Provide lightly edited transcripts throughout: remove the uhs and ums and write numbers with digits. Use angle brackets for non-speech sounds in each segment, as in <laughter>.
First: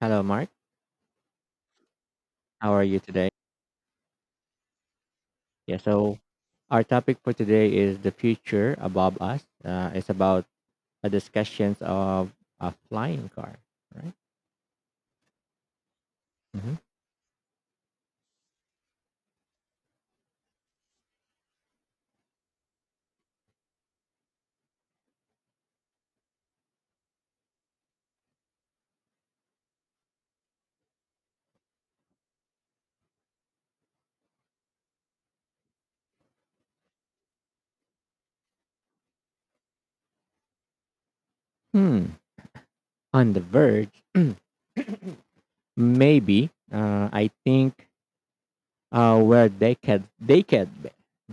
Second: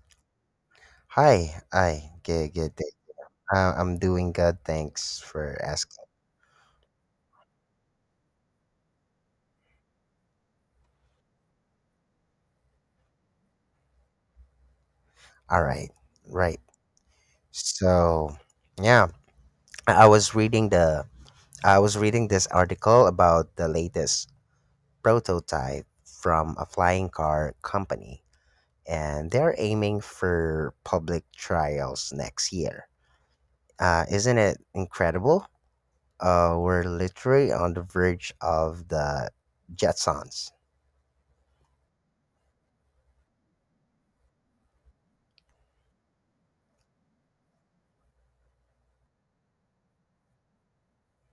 Hello, Mark. Hi, hi. Good, How good are day. you today? I'm doing good. Thanks for Yeah, asking. so our topic for today is the future above us. It's about a discussions of a flying car, right? All right, right. hmm So, yeah, I was reading the I was reading this article about the latest prototype from a flying car company, and they're aiming for public trials next year. Isn't it incredible? We're literally on the verge of the Jetsons. Hmm. On the verge, <clears throat> maybe. I think we're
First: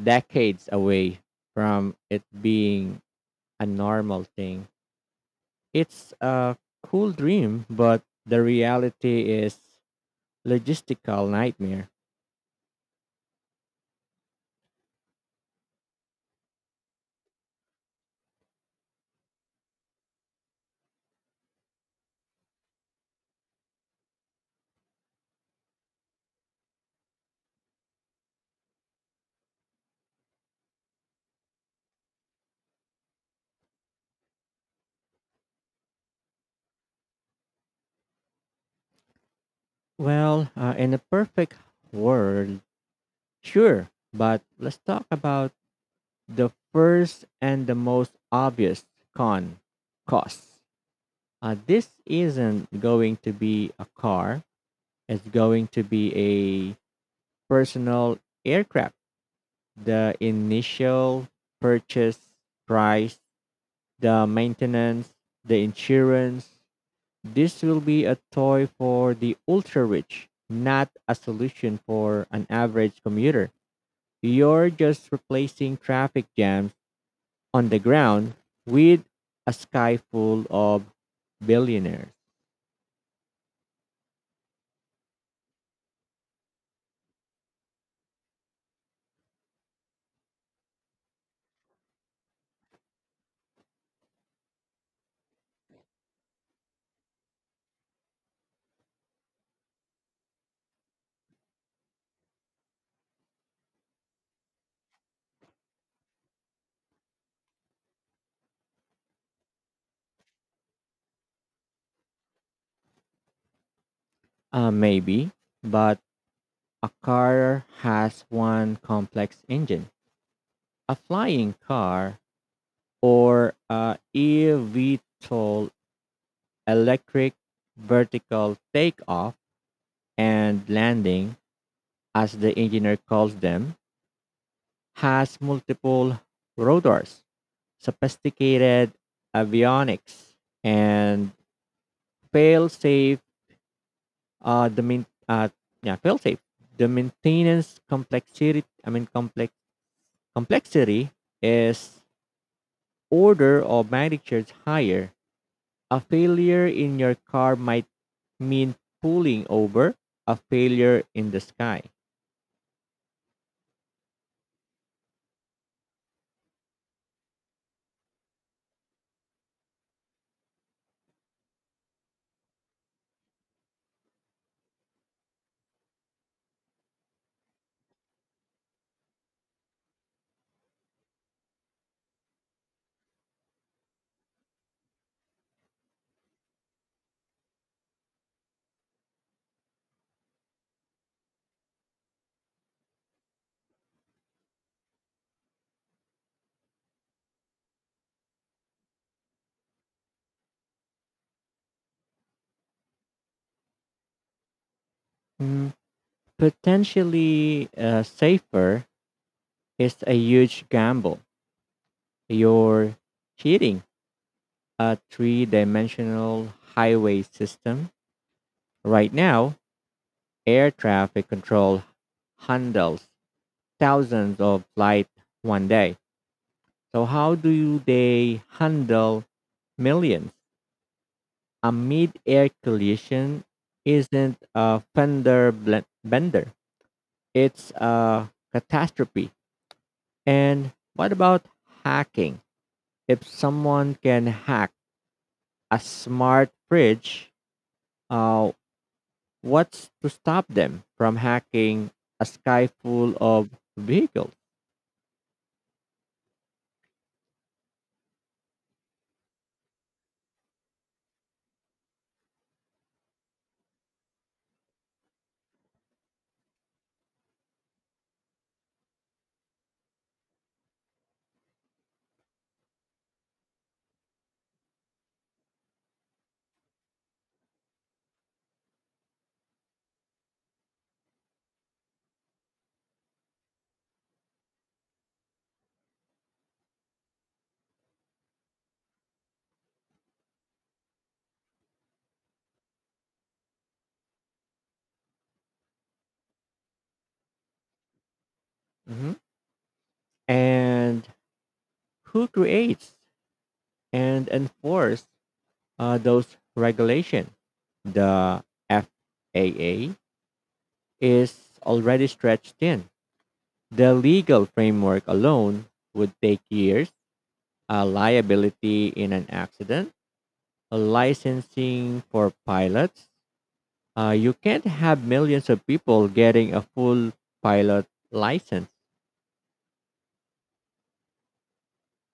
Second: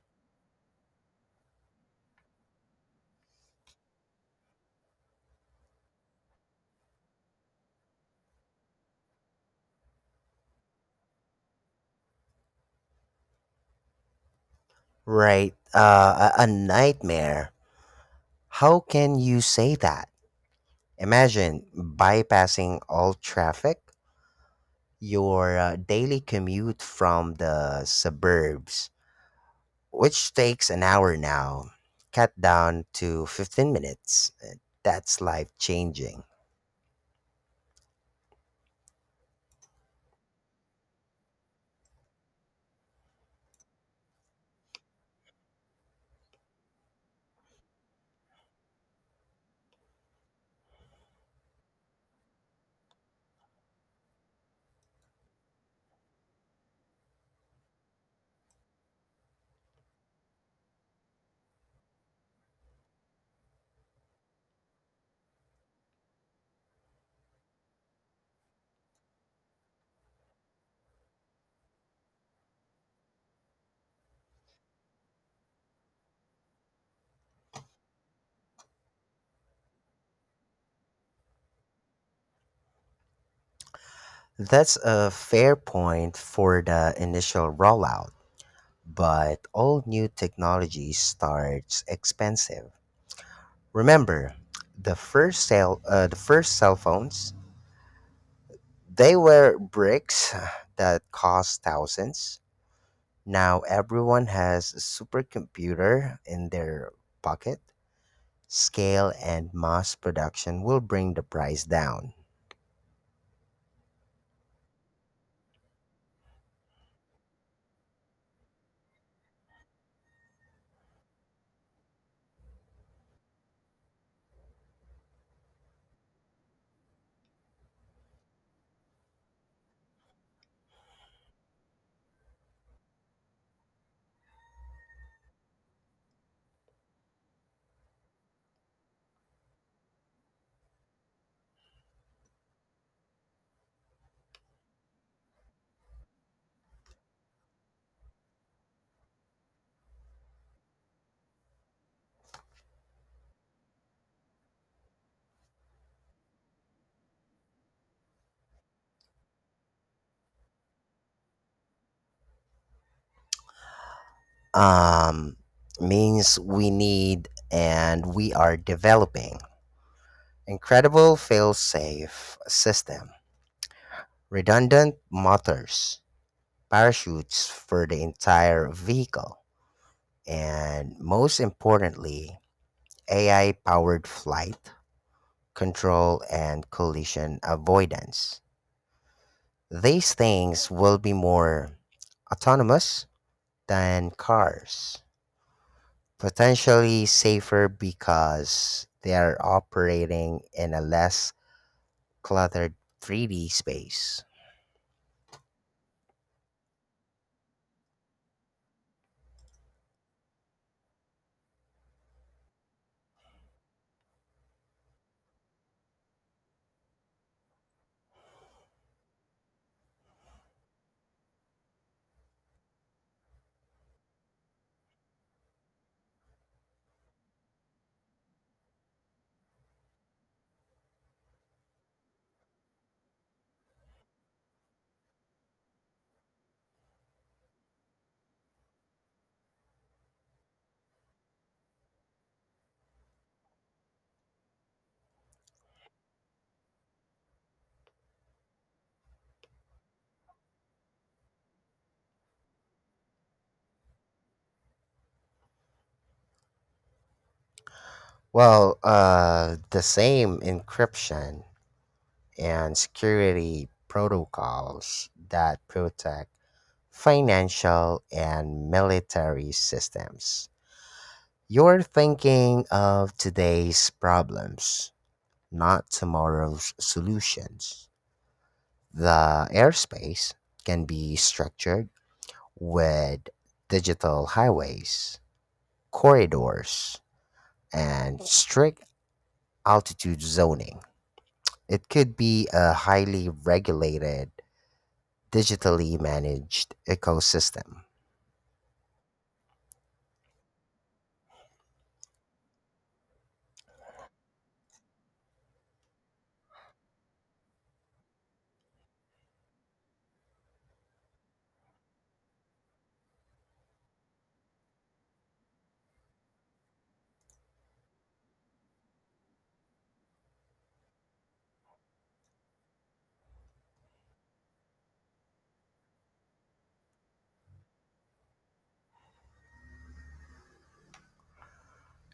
decades away from it being a normal thing. It's a cool dream, but the reality is logistical nightmare. Right. A nightmare. How can you say that? Imagine bypassing all traffic, your daily commute from the suburbs, which takes an hour now, cut down to 15 minutes. That's life changing. Well, in a perfect world, sure. But let's talk about the first and the most obvious con cost. This isn't going to be a car, it's going to be a personal aircraft. The initial purchase price, the maintenance, the insurance. This will be a toy for the ultra rich, not a solution for an average commuter. You're just replacing traffic jams on the ground with a sky full of billionaires. That's a fair point for the initial rollout, but all new technology starts expensive. Remember, the first cell phones. They were bricks that cost thousands. Now everyone has a supercomputer in their pocket. Scale and mass production will bring the price down. Maybe, but a car has one complex engine. A flying car or a eVTOL, electric vertical takeoff and landing, as the engineer calls them, has multiple rotors, sophisticated avionics, and fail safe the main yeah fail safe, the maintenance complexity I mean complex complexity is order of magnitude higher. A failure in your car might mean pulling over, a failure in the sky. Um, Means we need, and we are developing incredible fail-safe system, redundant motors, parachutes for the entire vehicle, and most importantly, AI-powered flight control, and collision avoidance. These things will be more autonomous than cars, potentially safer because they are operating in a less cluttered 3D space. Mm, potentially safer is a huge gamble. You're cheating a three-dimensional highway system right now. Air traffic control handles thousands of flights 1 day. So how do they handle millions? A mid-air collision isn't a bender. It's a catastrophe. And what about hacking? If someone can hack a smart fridge, uh, what's to stop them from hacking a sky full of vehicles? Well, the same encryption and security protocols that protect financial and military systems. You're thinking of today's problems, not tomorrow's solutions. The airspace can be structured with digital highways, corridors, and strict altitude zoning. It could be a highly regulated, digitally managed ecosystem. Mhm. And who creates and enforce those regulation? The FAA is already stretched thin. The legal framework alone would take years. A liability in an accident, licensing for pilots. You can't have millions of people getting a full pilot license.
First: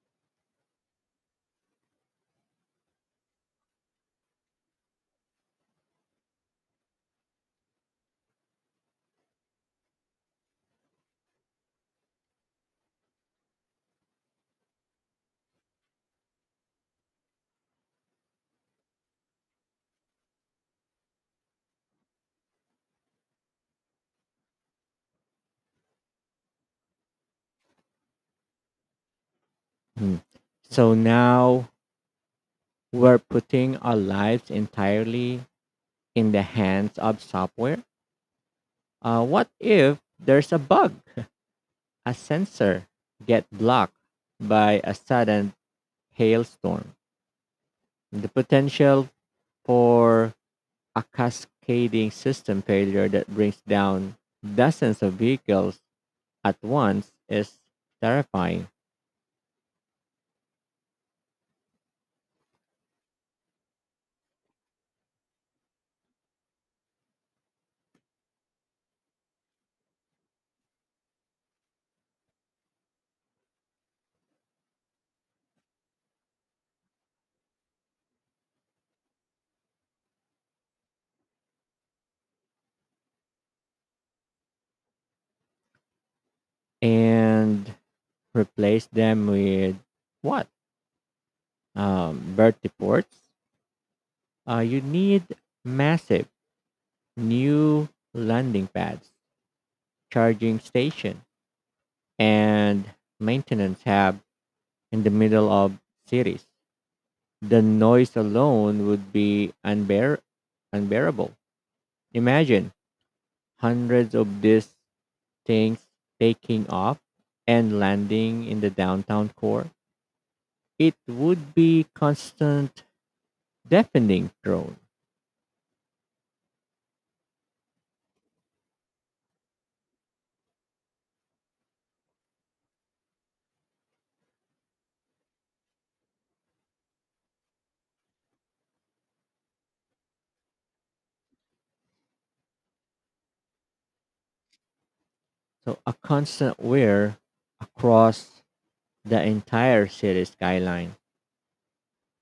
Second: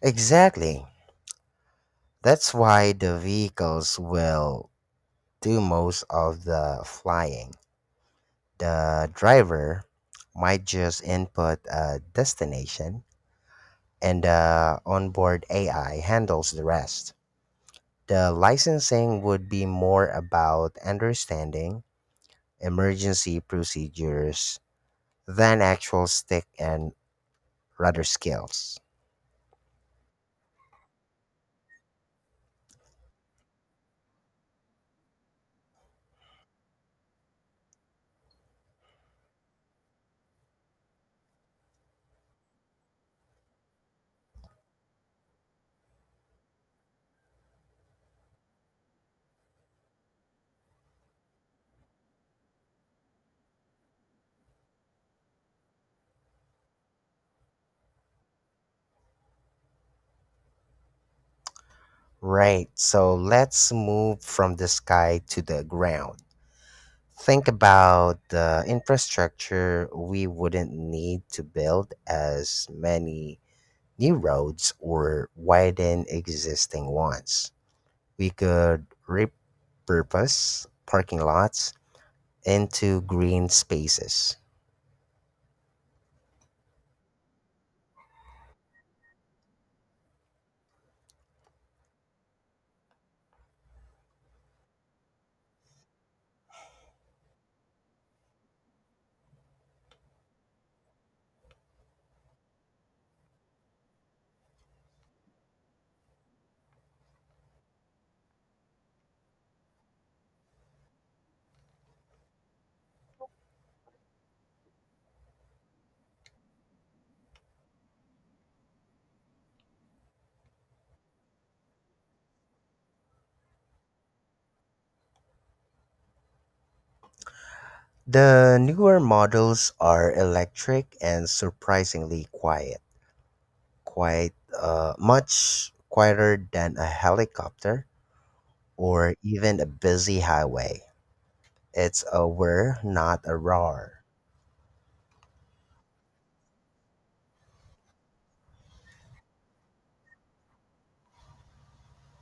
Exactly. That's why the vehicles will do most of the flying. The driver might just input a destination and the onboard AI handles the rest. The licensing would be more about understanding emergency procedures than actual stick and rudder skills. Mm. So now we're putting our lives entirely in the hands of software. What if there's a bug, a sensor get blocked by a sudden hailstorm? The potential for a cascading system failure that brings down dozens of vehicles at once is terrifying. Right, so let's move from the sky to the ground. Think about the infrastructure. We wouldn't need to build as many new roads or widen existing ones. We could repurpose parking lots into green spaces. And replace them with what? Bertie ports. You need massive new landing pads, charging station, and maintenance hub in the middle of cities. The noise alone would be unbearable. Imagine hundreds of these things taking off and landing in the downtown core. It would be constant deafening drone. The newer models are electric and surprisingly quiet, quite much quieter than a helicopter or even a busy highway. It's a whir, not a roar, So a constant wear across the entire city skyline.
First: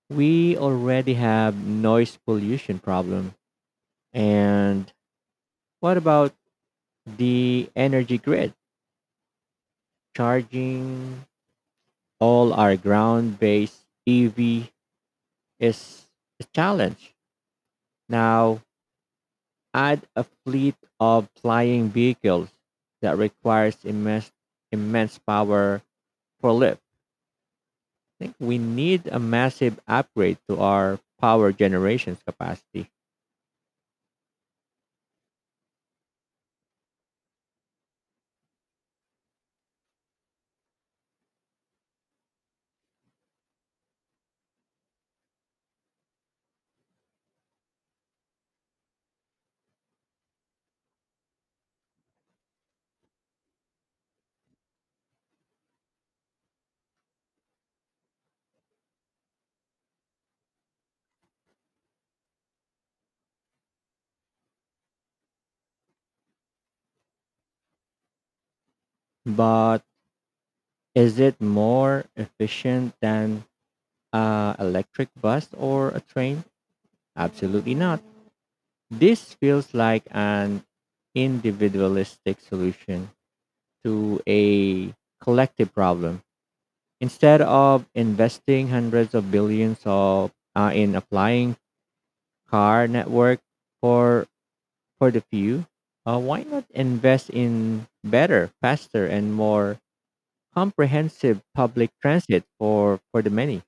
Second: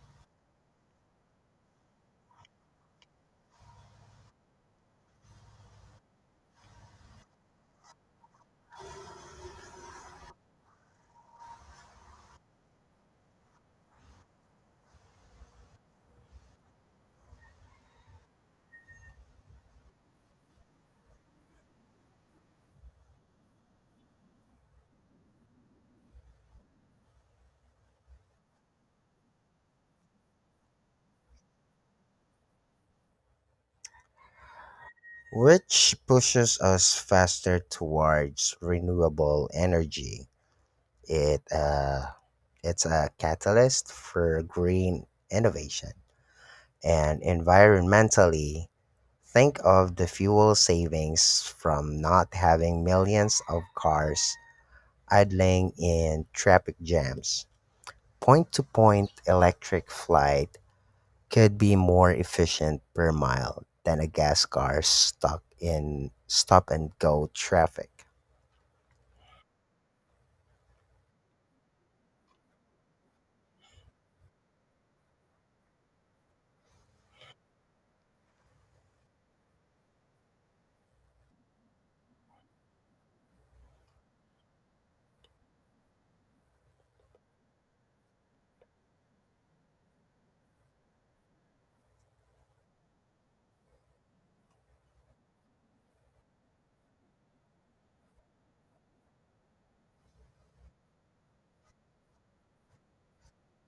We already have noise pollution problem. And what about the energy grid? Charging all our ground-based EV is a challenge. Now add a fleet of flying vehicles that requires immense power for lift. Think we need a massive upgrade to our power generation's capacity. which pushes us faster towards renewable energy. It uh, it's a catalyst for green innovation. And environmentally, think of the fuel savings from not having millions of cars idling in traffic jams. Point to point electric flight could be more efficient per mile than a gas car stuck in stop and go traffic. But is it more efficient than an electric bus or a train? Absolutely not. This feels like an individualistic solution to a collective problem. Instead of investing hundreds of billions of in applying car network for for the few, why not invest in better, faster, and more comprehensive public transit for the many?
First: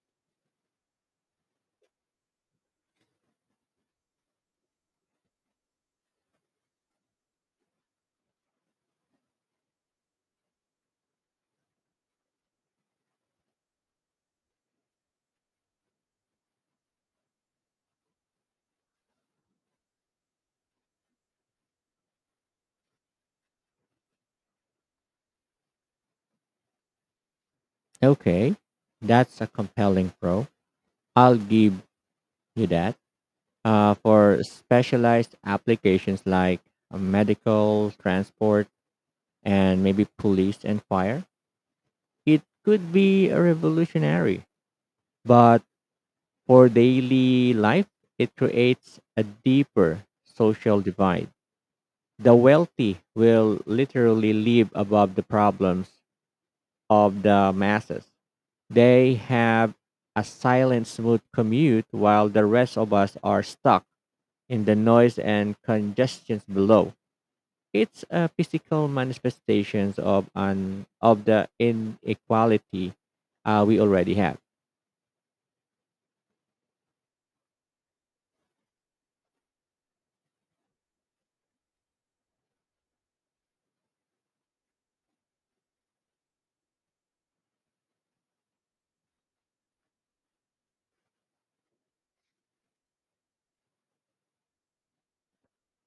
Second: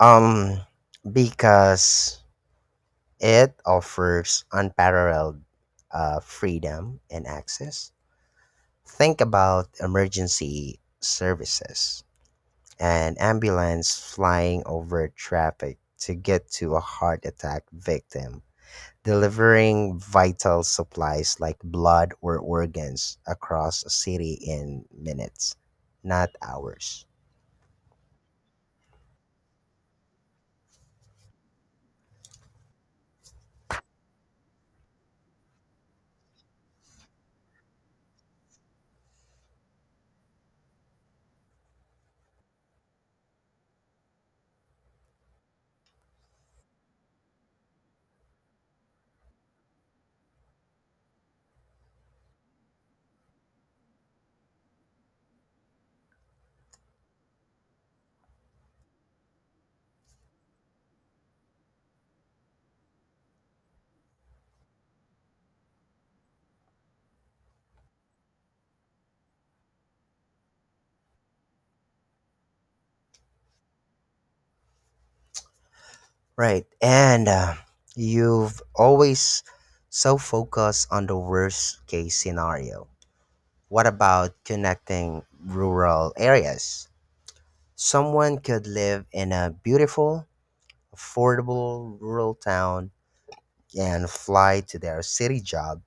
Um, because it offers unparalleled freedom and access. Think about emergency services, an ambulance flying over traffic to get to a heart attack victim, delivering vital supplies like blood or organs across a city in minutes, not hours. Okay, that's a compelling pro. I'll give you that. For specialized applications like medical, transport, and maybe police and fire, it could be a revolutionary. But for daily life, it creates a deeper social divide. The wealthy will literally live above the problems of the masses. They have a silent, smooth commute while the rest of us are stuck in the noise and congestions below. It's a physical manifestations of an of the inequality we already have. Right. And You've always so focused on the worst case scenario. What about connecting rural areas? Someone could live in a beautiful, affordable rural town and fly to their city job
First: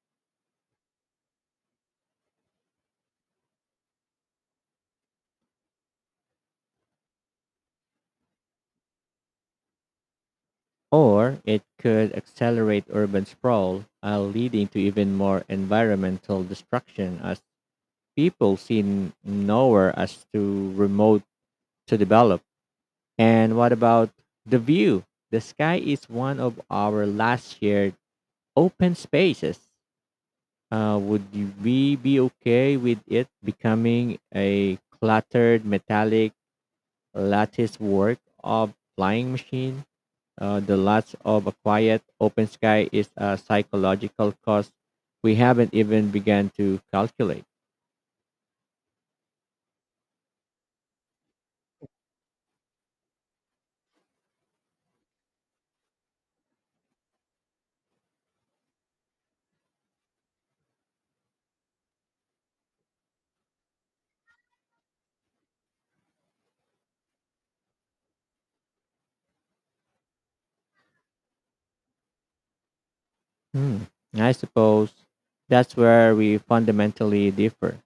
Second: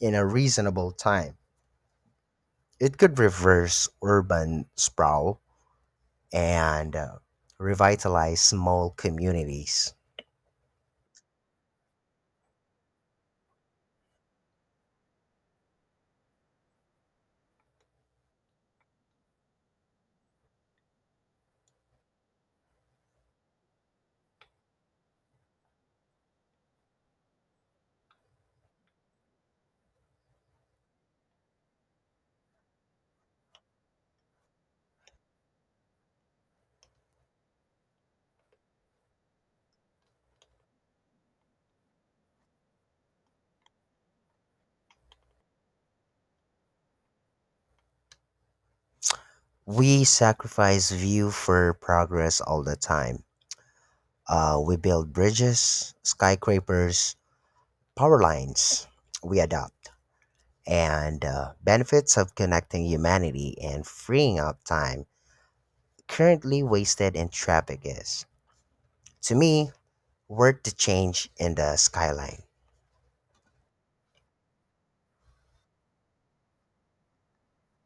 in a reasonable time. It could reverse urban sprawl and revitalize small communities. Or it could accelerate urban sprawl, leading to even more environmental destruction as people seen nowhere as too remote to develop. And what about the view? The sky is one of our last shared open spaces. We be okay with it becoming a cluttered metallic lattice work of flying machine? The loss of a quiet open sky is a psychological cost we haven't even begun to calculate. We sacrifice view for progress all the time. We build bridges, skyscrapers, power lines. We adapt. And benefits of connecting humanity and freeing up time currently wasted in traffic is, to me, worth the change in the skyline. Hmm, I suppose that's where we fundamentally differ.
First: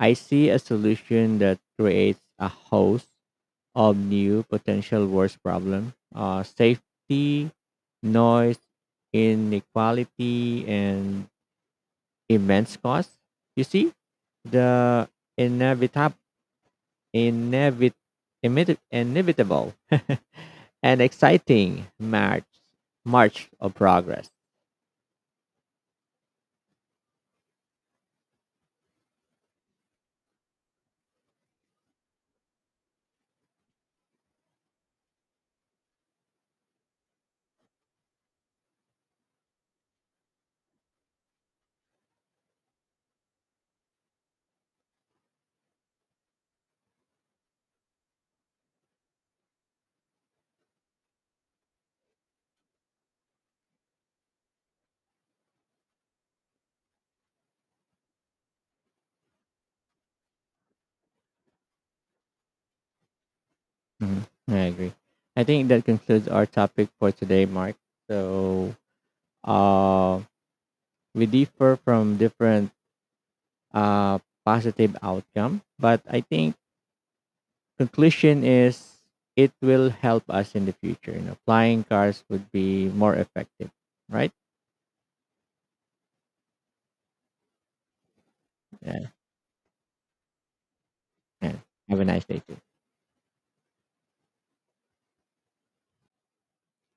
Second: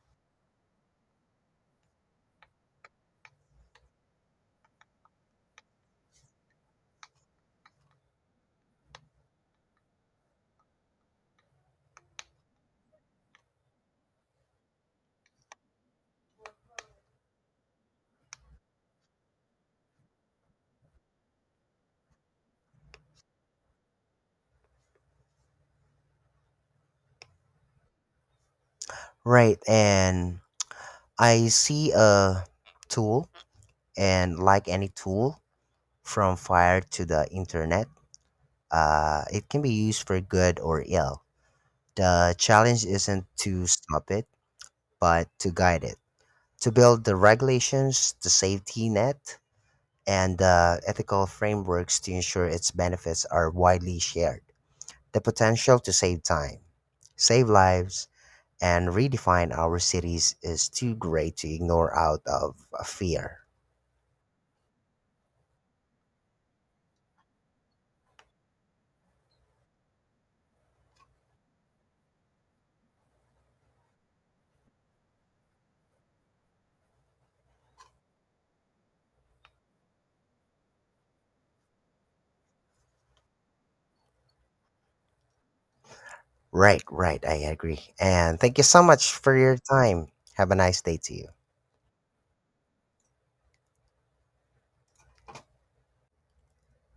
I see a solution that creates a host of new potential worst problem, safety, noise, inequality, and immense cost. You see, the inevitable, inevit, inevitable, <laughs> and exciting march of progress. Right, and I see a tool, and like any tool, from fire to the internet, it can be used for good or ill. The challenge isn't to stop it, but to guide it, to build the regulations, the safety net, and ethical frameworks to ensure its benefits are widely shared. The potential to save time, save lives, and redefine our cities is too great to ignore out of fear. Mhm. I agree. I think that concludes our topic for today, Mark. So uh, we differ from different uh, positive outcome, but I think conclusion is it will help us in the future. You know, flying cars would be more effective, right? Right, right, I agree. And thank you so Yeah. much for your time. Have a nice day to you. Yeah. Have a nice day too.